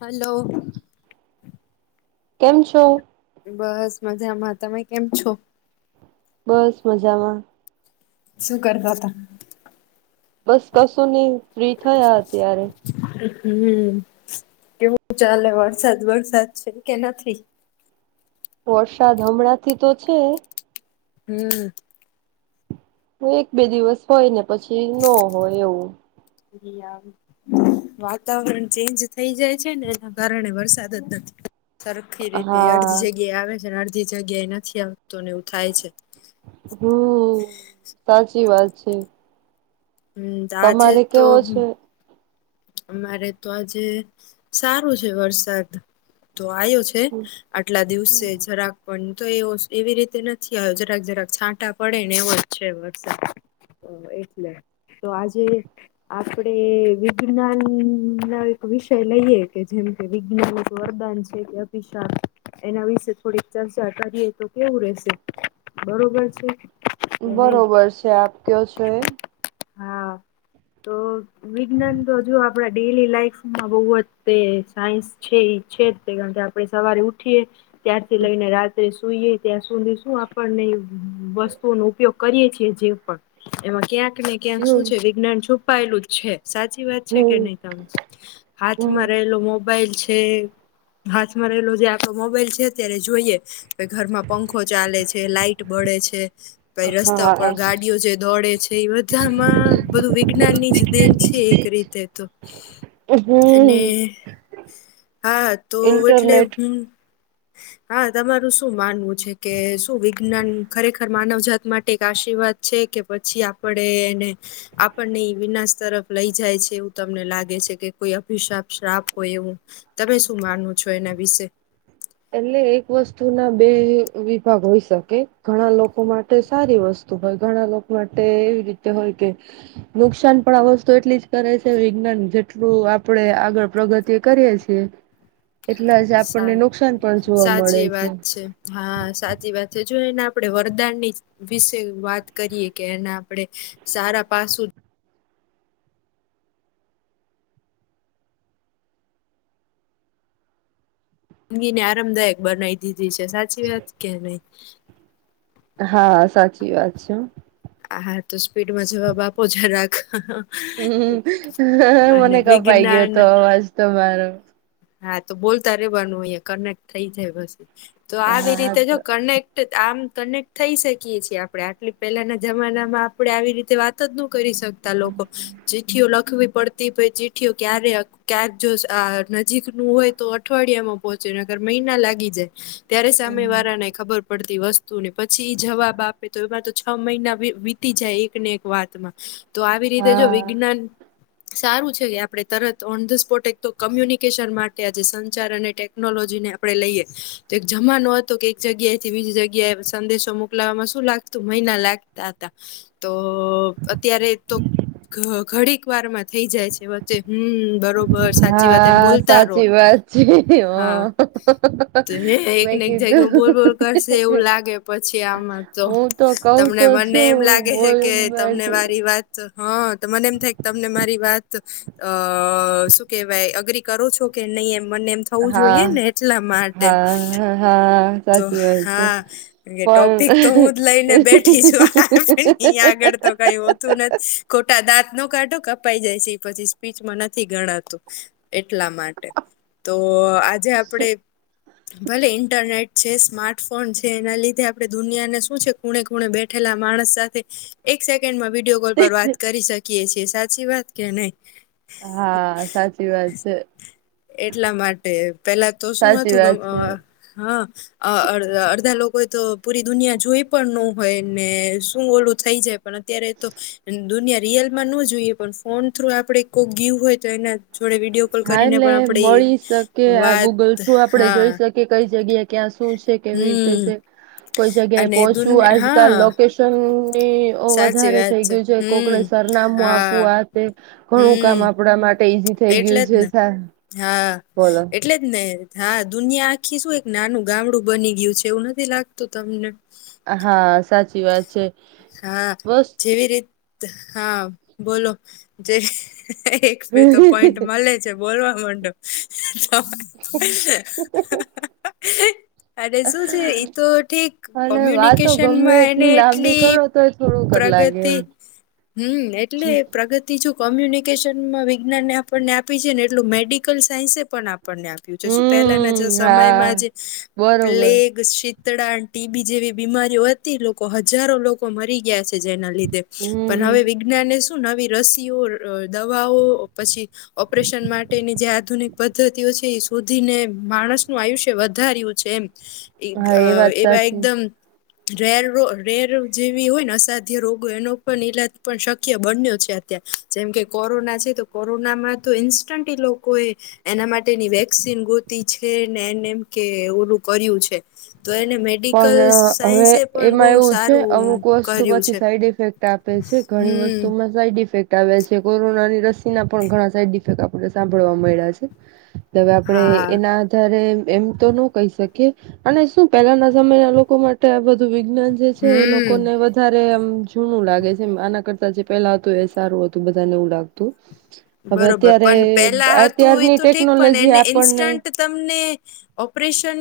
Hello કેમ છો? બસ મજામાં. તમે કેમ છો? બસ મજામાં. શું કરતાતા? બસ કશું ની. ફ્રી થયા અત્યારે. હમ્મ. કેવું ચાલે? વરસાદ વરસાદ છે કે નથી? વરશાદ હમણાંથી તો છે હમ્મ એક બે દિવસ હોય ને પછી નો હોય એવું [unintelligible] વાતાવરણ ચેન્જ થઇ જાય છે ને એના કારણે વરસાદ જ નથી આ સરખી રીતે અડધી હા જગ્યાએ આવે છે અને અડધી જગ્યાએ નથી આવતો ને એવું થાય છે. હમ્મ. સાચી વાત છે. હમ્મ તો આજે તમારે તો કેવો છે? અમારે તો આજે સારું છે વરસાદ તો આયો છે. આટલા દિવસે જરાક પણ તોય એવો સ એવી રીતે નથી આયો. જરાક જરાક છાંટા પડે ને એવો જ છે વરસાદ તો એટલે. તો આજે આપડે વિ જ્ઞાનના એક વિષય લઈએ કે જેમ કે, વિજ્ઞાન એક વરદાન છે કે અભિશાપ એના વિશે થોડીક ચર્ચા કરીએ. તો કેવું રહેશે? બરોબર છે કે ન‌ઈ? બરોબર છે આપ કયો છો એ. હા તો વિજ્ઞાન તો હજુ આપણા ડેઈલી લાઈફમાં બહુ તે સાયન્સ છે ઈ છે જ તે. કારણ કે, આપણે સવારે ઉઠીએ ત્યારથી લઈને રાત્રે સુઈએ ત્યાં સુધી શું આપણને વસ્તુઓનો ઉપયોગ કરીયે છીએ જે પણ‌. એમાં ક્યા કને ક્યાંક શું હમ્મ છે? વિજ્ઞાન છુપાયેલું જ છે સાચી વાત છે કે હમ્મ નહી તમે હાથમાં હમ્મ રહેલો મોબ બાઈલ છે. હાથમાં રહેલો જે આપણો મોબાઈલ છે ત્યારે જોઈએ કે ઘરમાં પંખો ચાલે છે, લાઈટ બળે છે પહિ રસ્તા ઉપર હા ગાડીઓ જે દોડે છે. એ બધામાં બધું વિજ્ઞાનની જ દેન છે એક રી તે તો અને હમ્મ હા તો એટલે ઇન્ટરનેટ હું [inaudible] હા તમારું શું માનવું છે કે શું વિજ્ઞાન ખરેખર માનવ જાત માટે એક આશીર્વાદ છે કે પછી આપણે એને આપણને ઈ વિનાશ તરફ લઈ જાય છે એવ તમને લાગે છે કે કોઈ અભિશાપ શ્રાપ હોય એવું. તમે શું માનવુ છો એના વિશે? એટલે એક વસ્તુના બે વિભાગ હોય શકે ઘણાં લોકો માટે સારી વસ્તુ તો ભાઈ ઘણા લોકો માટે એવી રીતે હોય કે નુકસાન પણ આ વસ્તુ એટલી જ કરે છે વિજ્ઞાન જેટલું આપણેે આગળ પ્રગતિ કરીએ છીએ એટલાં જ સા આપણને નુકસાન પણ જોવા મળે સાચી વાત છે હા સાચી વાત છે જો એને આપણેે વરદાનની વિશે વાત કરીએ કે એને આપડે સારા પાસું જિંદગીને આરામદાયક બનાવી દીધી છે. સાચી વાત કે નહી? હા સાચી વાત છે. હા તો સ્પીડમાં જવાબ આપો જરાક હમ્મ અને મને કપાઈ વિજ્ઞાન ગ્યોતો અવાજ તમારો હા તો બોલતા રહેવાનું હોઈ અહી કનેક્ટ થઇ જાય પછી. તો આવી હા રીતે જો તો કનેક્ટ આમ કનેક્ટ થઈ શકીએ છીએ આપણે. આટલી પેલાનાં જમાનામાં આપણે આવી રીતે વાત જ નો કરી શકતાં લોકો. ચિઠ્ઠીઓ લખવી પડતી પહી ચિઠ્ઠીઓ ક્યારેક ક્યાંક જોસ્ આ ન નજીકનું હોય તો અઠવાડિયામાં પહોંચે નકર મહિના લાગી જાય ત્યારે સામેવારાનેય ખબર પડ તી વસ્તુની પછી એ જવાબ આપે તો એમાં તો છ મહિના વીતી જાય એકને એક વાતમાં તો આવી રીતે જો હા વિજ્ઞાન સારું છે કે આપણે તરત ઓન ધ સ્પોટ એક તો કમ્યુની કેશન માટે આજ સંચાર અને ટેક્નોલોજીને આપણે લઈએ તો એક જમાનો હતો કે, એક જગ્યાએ થી બીજી જગ્યાએ સંદેશો મોકલાવામાં શું લાગતું મહિના લાગતા હતા. તો અત્યારે તો ઘઘડીકવારમાં થઈ જાય છે વચ્ચે હમ્મ બરોબર સાચી વાત. તેમ હા બોલતા રો સાચી વાત છે હ હા તો હે.. ! મેં એકને એક [unintelligible] કીધું હું બોલ બોલ કરશે એવું લાગે પછી આમાં તો હું કઉ તમને તો મને એમ છું લાગે છે બોલ કે, તમને મારી વાત હ તો મને એમ થાય તમને મારી વાત અ શું કહેવાય અગ્રી કરો છો કે નહી? એમ મને એમ થવું હા જોઈએ ને એટલા માટે હા હા તો સાચી વાત છે હા ટોપિક તો પણ હું જ લઈને બેઠી છું અહી આગળ તો કાઈ હોતું નથી ખોટા દાંત નો કાઢો કપાઈ જાય છે એ પછી સ્પીચમાં નથી ગણાતું એટલા માટે તો આજે આપડે ભલે ઇન્ટરનેટ જે સ્માર્ટફોન છે એનાં લીધે આપણે દુનિયાને શું છે ખૂણે ખૂણે બેઠેલા માણસ સાથે એક સેકેન્ડમાં વિડીયો કોલ પર વાત કરી શકીએ છીએ સાચી વાત કે નઈ? હા સાચી વાત છે. એટલા માટે પેલા તો શું સાચી હતું વાત છે [unintelligible] હા અ અડધાં લોકોએ તો પૂરી દુનિયા જોઈ પણ નો હોય ને શું ઓલું થઈ જાય પણ અત્યારે તો દુનિયા રિયલમાં નો જોઈએ પણ ફોન થ્રુ આપડે કોક ગ્યુ હોય તો એના જોડે વિડીયો કોલ હા કરીને એટલે પણ આપડી મળી શકે આ વાત ગૂગલ થ્રુ આપડે હા જોઈ શકીએ કઈ જગ્યાએ ક્યાં શું છે? કેવી રીતે હમ છે? કોઈ જગ્યાએ અને દુન પોહોંચવું આજકાલ હા લોકેશનની ઓ સાચી વધારે વાત થઈ ગ્યું છે. કોકને હમ સ્ સરનામું હા આપવું આ તે ઘણું કામ હમ આપણા માટે ઈઝી થઈ એટલે ગ્યું છે. સા હા બોલો એટલે જ ને. હા દુનિયા આખી શું એક નાનું ગામડું બની ગ્યું છે એવું નથી લાગતું તમને? હા સાચી વાત છે. હા. બસ જેવી રીત્ત હા બોલો જેવી એક બે તો પોઈન્ટ મલે છે. બોલવા માંડો. તો અને હ શું છે ઈ [unintelligible] ઠીક હલો વાતો ગમે કોમ્યુનિકેશનમાં એને એટલી લાંબી કરો તોય થોડુંક જ લાગે પ્રગતિ. એમ હમ્મ એટલે પ્રગ તી જો કોમ્યુનિકેશનમાં વિજ્ઞાનને આપણને આપી છે ને, એટલું મેડિકલ સાયન્સે પણ આપણને આપ્ [unintelligible] શું પહેલાંના જે હમ હા સમયમાં જ બરોબર પ્લેગ, શીત્ તળાને, ટી બી જેવી બીમારીઓ હતી. લોકો હજારો લોકો મરી ગયા છે. જેના લીધે ધે પણ હમ હવે વિજ્ઞાને શું નવી રસીઓ, ર દવાઓ પછી ઓપરેશન માટેની જે આધુનિક પદ્ધતિઓ છે. એ શોધીને માણસનું આયુષ્ય વધાર્યું છે એમ. એક‌ હા અ એ વાત એવા સાચી એકદમ [unintelligible] રેર- જેવી હોયને, અસાધ્ય રોગો. એનો પણ ઈલાજ પણ શક્ય બન્યો છે અત્યારે. જેમ કે, કોરોના છે તો કોરોનામાં તો ઇન્સ્ટન્ટ ઈ લોકોએ એના માટેની વેક્સિન ગોતી છે ને, એને એમ કે ઓલું કર્યું છે. તો એને મેડિકલ પણ હવે, સાયન્સે પણ બહુ એમાં એવું છે સારું અમુક વસ્તુ કર્યું પાછી છે સાઈડ ઇફેક્ટ આપે છે ઘણી હમ વસ્તુમાં ઘણી સાઈડ ઇફેક્ટ આવ્યા છે. કોરોનાની રસીના પણ ઘણાં સાઈડ ઇફેક્ટ આપણને સાંભળવા મયળા છે. હવે આપણે હા એના આધારે એમ તો નો કહી શકીએ અને શું પહેલાના સમયે આ લોકો માટે આ બધું વિજ્ઞાન જે છે એ હમ લોકોને વધ ધારે એમ જૂનું લાગે છે. આનાં કરતા જે પહેલા હતું એ સારું હતું બધાને એવું લાગતું. હવે બરોબર અત્યારે પણ પેલા હતું એ અત્યારની તો ઠીક પણ ટેક્નોલોજી એને આપણને ઇન્સ્ટન્ટ તમને ઓપરેશન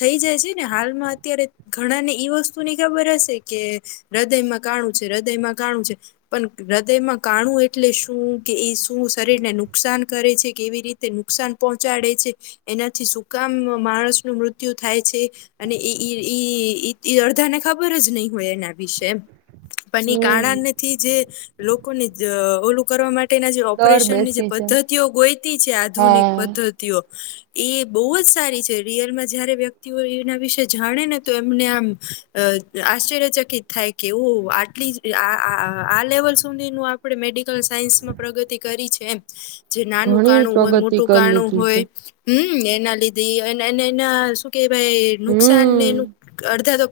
થઈ જાય છે ને હાલમાં અત્યારે ઘણાંને ઈ વસ્તુની ખબર હશે કે હૃદયમાં કાણું છે, હૃદયમાં કાણું છે, પણ હૃદયમાં કાણું એટલે શું કે એ શ્ શું શરીરને નુકસાન કરે છે? કેવી રીતે નુકસાન પહોંચાડે છે? એનાંથી સુકામ માણસનું મૃત્યુ થાય છે? અને એ ઈઈઈઈ અડધાને ખબર જ નહી હોય એના વિશે એમ પણ એ હમ કાણાનેથી જે લોકોને જ ઓલું કરવા માટેના દર પ્રેશનની જે બેસી છે પદ્ધતિઓ ગોઈતી છે. આધુનિક હા પદ્ધ તીઓ એ બહુ જ સારી છે. રિયલમાં જ્યારે વ્યક્તિઓ એના વિશે જાણેને તો એમને આમ અ આશ્ચય ચકીત થાય કે, ઓહ! આટલી જ આ આ લેવલ સુધીનું આ આપણે મેડિકલ સાયન્સમાં પ્રગતિ કરી છે એમ જે નાનું ઘણી કાણું હોય, પ્રગતિ મોટું કરી કાણું લીધી હોય. છે હમ એના ઈ હોય, એના શું કેવાય નુકસાનને હમ એનું અડધા તો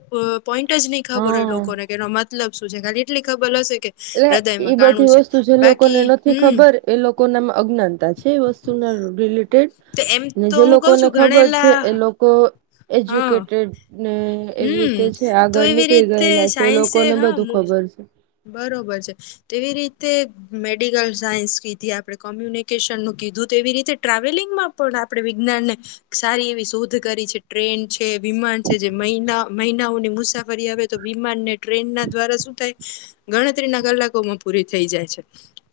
પોઈન્ટ જ નઈ ખબર હોય, હા લોકોને કે એનો મતલબ શું છે? ખાલી એટલી ખબર હશે કે. એટલે હૃદયમાં ઈ બધી કાણું છે વસ્તુ જે લોકોને બાકી નથી હમ ખબર એ લોકોનામાં અજ્ઞાનતા છે. વસ્તુના ડીલીટ ટેડ તો એમ ને તો જે હું કઉ લોકોને છું ખબર છે. ગણેલા એ લોકો હા એજ્યુકેટેડ ને એવી હમ રીતે છે. તો આગળ એવી નીકળી રીતે ગયેલા છે, સાયન્સે લોકોને હા બધું ખબર છે. બરોબર છે. તેવી રીતે મેડિકલ સાયન્સ કીધી, આપણે કોમ્યુનિકેશનનું કીધું, તેવી રીતે ટ્રાવેલિગં મા પણ આપણે વિજ્ઞાનને સારી એવી શોધ કરી છે. ટ્રેન છે, વિમાન જે -જે મહિના -મહિનાઓની મુસાફરી આવે તો, વિમાન ને ટ્રેનના દ્વારા શું થાય. ગણતરીના કલાકોમાં પૂરી થઈ જાય છે.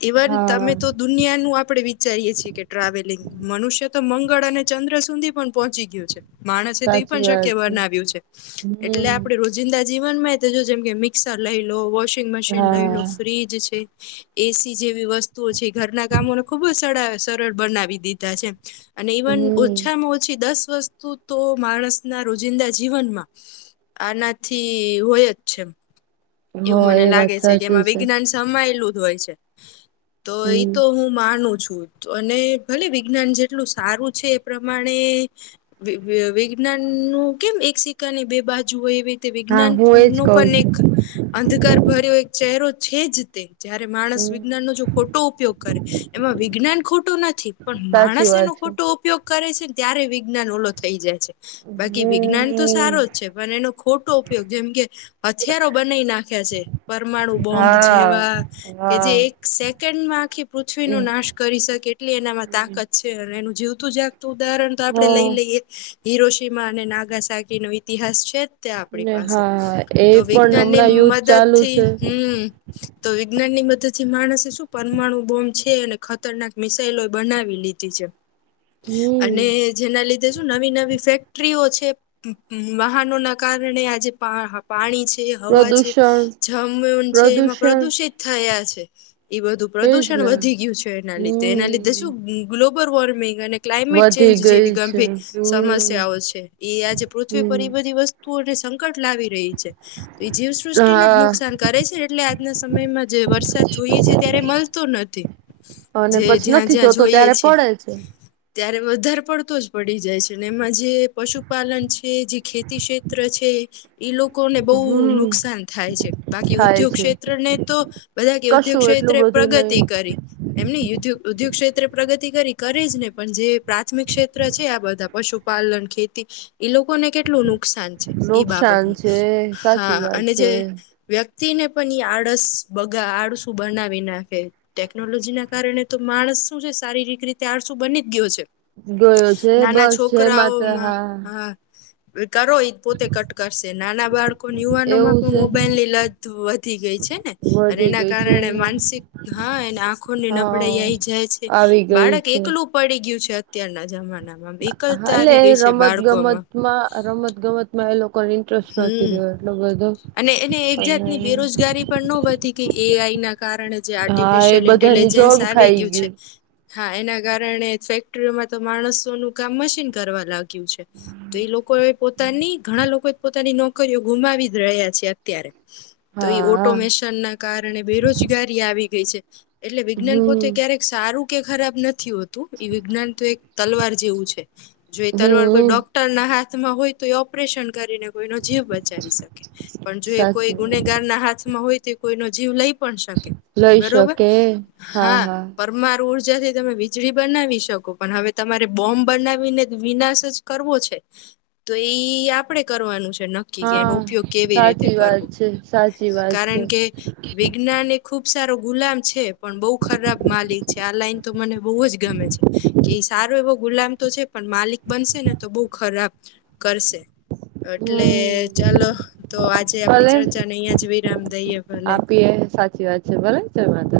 ઇવન તમે હા તો દુનિયાનું આપણે વિચારીએ છીએ કે ટ્રાવેલિંગ મનુષ્ય તો મંગળ અને ચંદ્ર સુધી પણ પોહોંચી ગયો છે. માણસે તો એઈ સાચી પણ શક્ય વાત છે બનાવ્યુ. એટલે હમ આપણે રોજિંદા જીવનમા, [unintelligible] જેમ કે મિક્સર લઈ લો, વો વશિંગ મશીન લઈ લો, હા ફ્રીજ છે. એસી જેવી વસ્તુઓ છે. ઘરના કામોને ખુબ જ સરળ બનાવી દીધા છે. અને ઇવન હમ ઓછામાં ઓછી દસ વસ્તુ તો માણસ ના રોજિંદા જ જીવનમાં આનાથી હોય જ છે. એવું હા મને એ વાત લાગે છે કે સાચી એમાં વિજ્ઞાન સમાયેલું જ હોય છે. તો એ હમ તો હું હું માનું છું. અને ભલે વિજ્ઞાન જેટલું સારું છે એ પ્રમાણે વિજ્ઞાન નું કેમ એક સિકકાની બે બાજુ હોય એવી તે હા હું એજ નો કઉ પણ એક છું અંધકાર ભર્યો એક ચહેરો જ તે. જયારે માણસ વિજ્ઞાન હમ નો જો ખોટો ઉપયોગ કરે, એમાં વિજ્ઞાન ખોટું નથી. પણ સાચી માણસ એનો વાત છે ખોટો ઉપયોગ કરે છે ને, ત્યારે વિજ્ઞાન ઓલો થઈ જાય છે. બાકી વિજ્ઞાન તો સારો હમ જ છે. પણ એનો ખોટો ઉપયોગ જેમ કે હથ થિયારો બનાઈ નાખે છે. પરમાણુ બોમ્બ હા જેવા કે હા જે એક સેકન્ડમાં આખી પૃથ્વીનો એમ નાશ કરી શકે એટલી એનામાં તાકાત છે. અને એનું જીવતું જાગતું ઉદાહરણ તો આપડે હા લઈ લઈએ. હિરોશીમા અને નાગાસાકી નો ઈતિહાસ છે જ ત્યાં આપણી ને પાસે. હા એ તો પણ વિજ્ઞાન ની હમણાં યુદ્ધ મદદ ચાલુ થી છે હમ. તો વિજ્ઞાનની મદદ થી માણસે શું પરમાણુ બોમ્બ છે અને ખતરનાક મિસાઇલોય બનાવી લીધી છે. હ [inaudible] અને. જેના લીધે શુ નવી-નવી ફેક્ટરીઓ છે, વાહનો ના કારણે આજે પ પાણી છે, હવા છે, પ્રદૂષણ જ [unintelligible] છે, એમાં પ્રદૂષણ પ્રદુષિત થયા છે. એ બધું એજ પ્રદુષણ ને વધી ગયું છે એના લીધે, એના લીધે શું હમ ગ્લોબલ વોર્મિંગ અને ક્લાઇમેટ વધી ચેન્જ જેવી ગઈ છે ગંભીર હમ સમસ્યાઓ છે. એ આજે પૃથ્વી પર હમ ઈ બધી વસ્તુ તું અટે સંકટ લાવી રહી. છે તો એ જીવસૃષ્ટિને જ ના હા નુકસાન કરે છે. એટલે આજના સમયમાં જે વરસાદ જોઈએ છે ત્યારે મળતો નથી. અને જે પછી જ્યાં- નથી જ્યાં જોતો જોઈએ ત્યારે છે. પડે ત્યારે વધારે પડતો જ પડી જાય છે અને એમાં જે પશુપાલન છે, જે ખેતી ક્ષેત્ર છે. એ લોકોને બહુ હમ નુકસાન થાય છે. બાકી થાય ઉદ્યોગ છે ક્ષેત્ર ને તો બધા કેઉદ્યોગ કશું એટલું ક્ષેત્રે બધું નહી પ્રગતિ કરી. એમ ની ઉ ઉદ્યોગ ક્ષેત્રે પ્રગતિ કરી. કરે જ ને પણ જે પ્રાથમિક ક્ષેત્ર છે આ બધા. પશુપાલન, ખેતી, ઈ લોકોને કેટલું નુકસાન છે. ઈ રોક સાન્ત બાબતનું છે સાચી વાત છે વ્યક્તિ ને પણ ઈ આળસ બગા આળસું બનાવી નાખે. ટેકનોલોજી ના કારણે તો માણસ શું છે શારીરિક રીતે આળસું બની જ ગયો છે. ગયો છે નાના બસ જય માતા છોકરાઓમાં હા હ કરો એ પોતે કટ કર નાના બાળકો યુવાનો માં એવું પણ છે મોબાઈલ ની લત વધી ગઈ છે ને અને વધી એના ગઈ છે કારણે ને માનસિક હા એને આંખોને નબળાઈ હા આઈ જાય છે આવી ગઈ બાળક છે એકલું, પડી ગયું છે, અત્યારના જમાનામાં એકલતા આવી ગઈ છે બાળકોમાં. માં રમત ગમત, મે એ લોકોને ઇન્ટરેસ્ટ નથી હમ રહ્યો એટલો બધો અને એને અને [inaudible] કે એ આઈ ના કારણે જે હા એ આર્ટિફિશિયલ બધાની ઇન્ટેલિજન્સ જોબ આવી ખાઈ ગયું છે. હા એના કારણે ફેક્ટરીઓમાં તો માણસોનું કામ મશીન કરવા લા તો એ લોકો એ પોતાની ઘણા લોકો જ પોતાની નોકરીઓ ગુમાવી જ રહ્યા છે. ત્યારે તો એ હા ઓટોમેશન ના કારણે બેરોજગારી આવી ગઈ છે. એટલે વિજ્ઞાન પોતે હમ ક્યારેક સારું કે ખરાબ નથી હો એ વિજ્ઞાન તો એક તલવાર જેવું છે જો એ તલવાર કોઈ હમ ડોક ના હાથમાં હોય તો એ ઓપરેશન કરીને, કોઈ નો જીવ બચાવી શકે, પણ જો એ કોઈ સાચું ગુનેગાર ના હાથમાં હોય તો કોઈ ન જીવ લઈ. પણ શકે લઈ બરોબર શકે હા, મા ઉર્જાથી તમે વીજળી બનાવી શકો પણ હવે તમારે બોમ્બ બનાવીને વિનાશ જ, કરવો છે તો ઈ આપડે કરવાનું છે ન ક્કી કે એનો હા ઉપયોગ કેવી રીતે સાચી વાત કરવો છે સાચી વાત છે કારણ કે વિ જ્ઞાન એ ખુબ સારો ગુલામ છે, પણ બહુ ખરાબ માલિક છે આ લાઈન તો મને બહુ જ ગમે છે. કે ઈ સારો એવો ગુલામ તો છે, પણ માલિક બનશે ને તો બઉ ખરાબ કરશે. એટલે હમ ચલો તો આજે આપડી ભલે ચર્ચાને અહીંયા જ વિરામ દઈએે ભલે. આપીએ સાચી વાત, છે ભલેને કાઈ વાંધો,